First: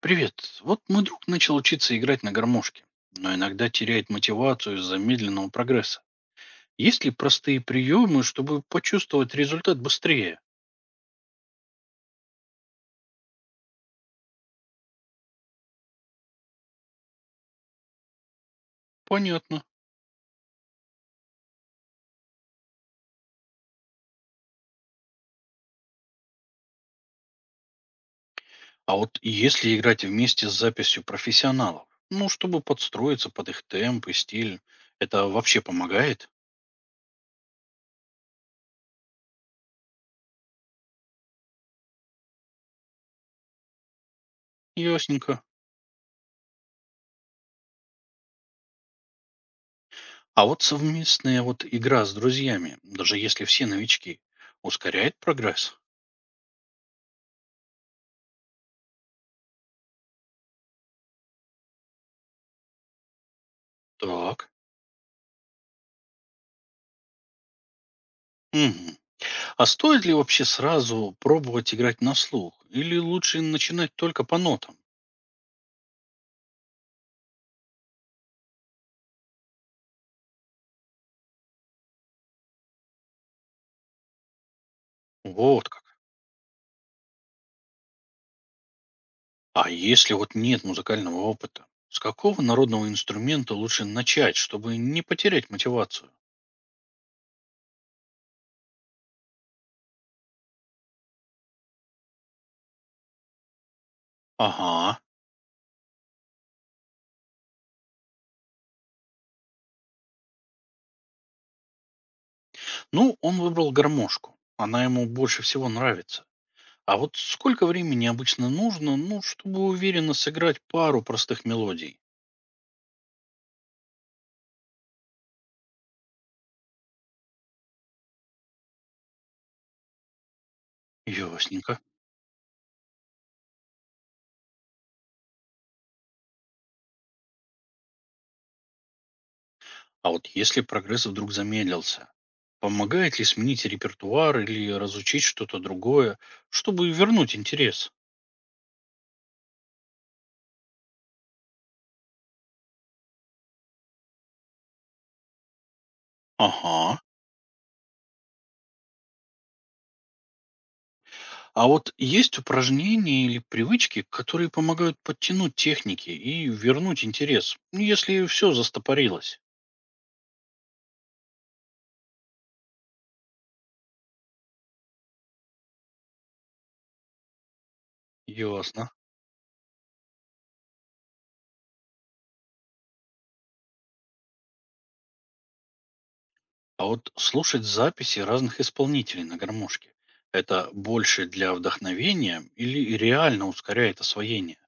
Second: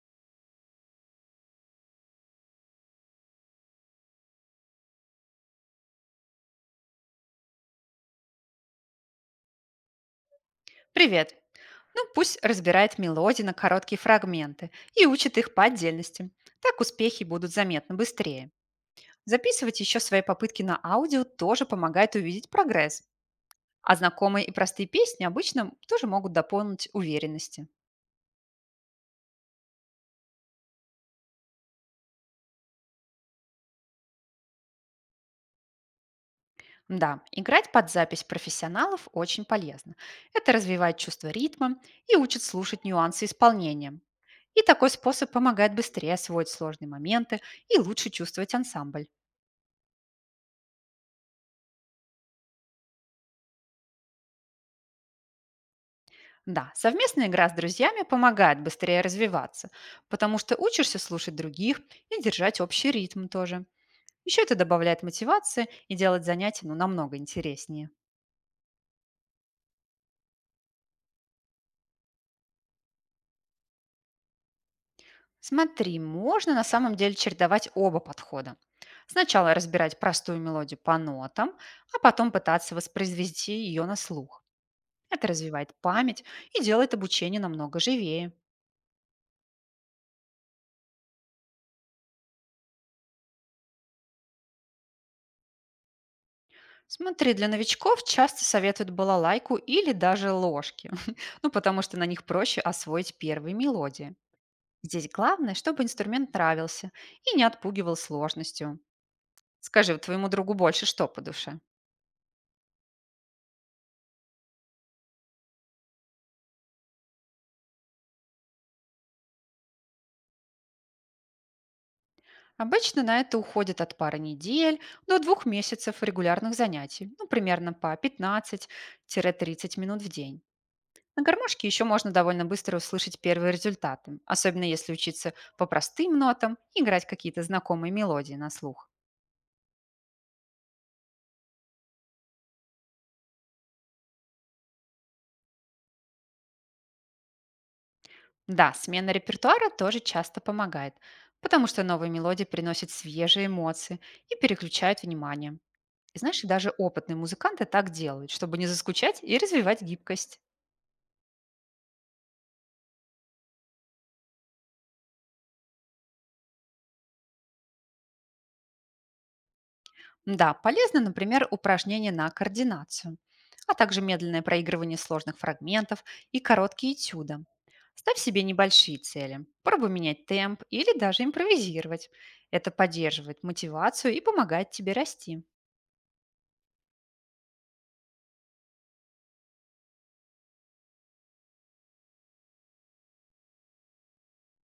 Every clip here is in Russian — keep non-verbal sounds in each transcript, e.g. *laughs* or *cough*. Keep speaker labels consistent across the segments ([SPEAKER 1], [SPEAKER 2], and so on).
[SPEAKER 1] Привет. Вот мой друг начал учиться играть на гармошке, но иногда теряет мотивацию из-за медленного прогресса. Есть ли простые приемы, чтобы почувствовать результат быстрее?
[SPEAKER 2] Привет. Ну, пусть разбирает мелодии на короткие фрагменты и учит их по отдельности. Так успехи будут заметно быстрее.
[SPEAKER 1] Понятно.
[SPEAKER 2] Записывать еще свои попытки на аудио тоже помогает увидеть прогресс. А знакомые и простые песни обычно тоже могут дополнить уверенности.
[SPEAKER 1] А вот если играть вместе с записью профессионалов, ну, чтобы подстроиться под их темп и стиль, это вообще помогает?
[SPEAKER 2] Да, играть под запись профессионалов очень полезно. Это развивает чувство ритма и учит слушать нюансы исполнения. И такой способ
[SPEAKER 1] Ясненько.
[SPEAKER 2] помогает быстрее освоить сложные моменты и лучше чувствовать ансамбль.
[SPEAKER 1] А вот совместная игра с друзьями, даже если все новички, ускоряет прогресс?
[SPEAKER 2] Да, совместная игра с друзьями помогает быстрее развиваться, потому что учишься слушать других и держать общий ритм тоже. Еще
[SPEAKER 1] Так.
[SPEAKER 2] это добавляет мотивации и делает занятия, ну, намного интереснее.
[SPEAKER 1] Мгм. А стоит ли вообще сразу пробовать играть на слух? Или лучше начинать только по нотам?
[SPEAKER 2] Смотри, можно на самом деле чередовать оба подхода. Сначала разбирать простую мелодию по нотам, а потом пытаться воспроизвести ее на слух. Это
[SPEAKER 1] Вот
[SPEAKER 2] развивает
[SPEAKER 1] как.
[SPEAKER 2] память и делает обучение намного живее.
[SPEAKER 1] А если нет музыкального опыта? С какого народного инструмента лучше начать, чтобы не потерять мотивацию?
[SPEAKER 2] Смотри, для новичков часто советуют балалайку или даже ложки, *laughs* ну потому что на них проще освоить первые мелодии.
[SPEAKER 1] Ага.
[SPEAKER 2] Здесь главное, чтобы инструмент нравился и не отпугивал сложностью. Скажи, вот твоему другу больше что по душе?
[SPEAKER 1] Ну, он выбрал гармошку. Она ему больше всего нравится. А вот сколько времени обычно нужно, ну, чтобы уверенно сыграть пару простых мелодий?
[SPEAKER 2] Обычно на это уходит от пары недель до двух месяцев регулярных занятий, ну примерно по 15-30 минут в день. На гармошке
[SPEAKER 1] Ясненько.
[SPEAKER 2] еще можно довольно быстро услышать первые результаты, особенно если учиться по простым нотам и играть какие-то знакомые мелодии на слух.
[SPEAKER 1] А вот если прогресс вдруг замедлился, помогает ли сменить репертуар или разучить что-то другое, чтобы вернуть интерес?
[SPEAKER 2] Да, смена репертуара тоже часто помогает, потому что новые мелодии приносят свежие эмоции и переключают внимание. И знаешь, и даже
[SPEAKER 1] Ага.
[SPEAKER 2] опытные музыканты так делают, чтобы не заскучать и развивать гибкость.
[SPEAKER 1] А вот есть упражнения или привычки, которые помогают подтянуть техники и вернуть интерес, ну, если все застопорилось?
[SPEAKER 2] Да, полезно, например, упражнения на координацию, а также медленное проигрывание сложных фрагментов и короткие этюды. Ставь себе
[SPEAKER 1] Ясно.
[SPEAKER 2] небольшие цели, пробуй менять темп или даже импровизировать. Это поддерживает мотивацию и помогает тебе расти.
[SPEAKER 1] А вот слушать записи разных исполнителей на гармошке — это больше для вдохновения или реально ускоряет освоение?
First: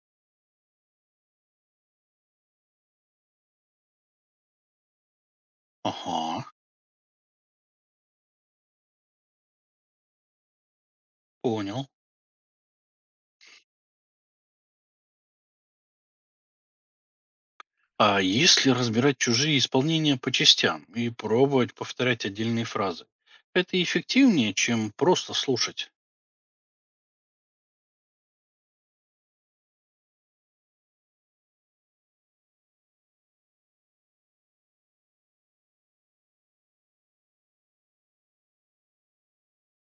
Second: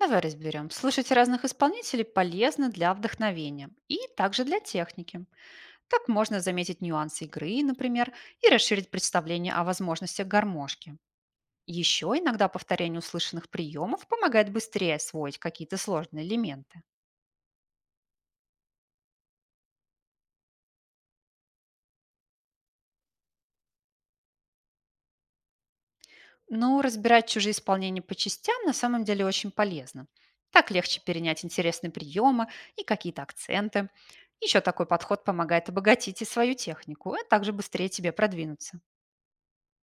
[SPEAKER 2] Давай разберем. Слушать разных исполнителей полезно для вдохновения и также для техники. Так можно
[SPEAKER 1] Ага,
[SPEAKER 2] заметить нюансы игры, например, и расширить представление о возможностях гармошки.
[SPEAKER 1] понял.
[SPEAKER 2] Еще иногда повторение услышанных приемов помогает быстрее освоить какие-то сложные элементы.
[SPEAKER 1] А если разбирать чужие исполнения по частям и пробовать повторять отдельные фразы, это эффективнее, чем просто слушать?
[SPEAKER 2] Но разбирать чужие исполнения по частям на самом деле очень полезно. Так легче перенять интересные приемы и какие-то акценты. Еще такой подход помогает обогатить и свою технику, а также быстрее тебе продвинуться.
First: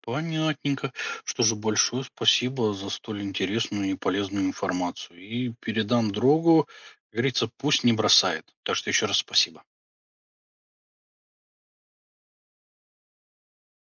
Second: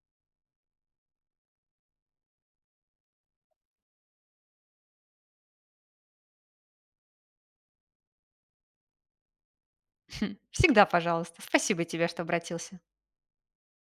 [SPEAKER 1] Понятненько. Что же, большое спасибо за столь интересную и полезную информацию. И передам другу, как говорится, пусть не бросает. Так что еще раз спасибо.
[SPEAKER 2] *laughs* Всегда пожалуйста. Спасибо тебе, что обратился.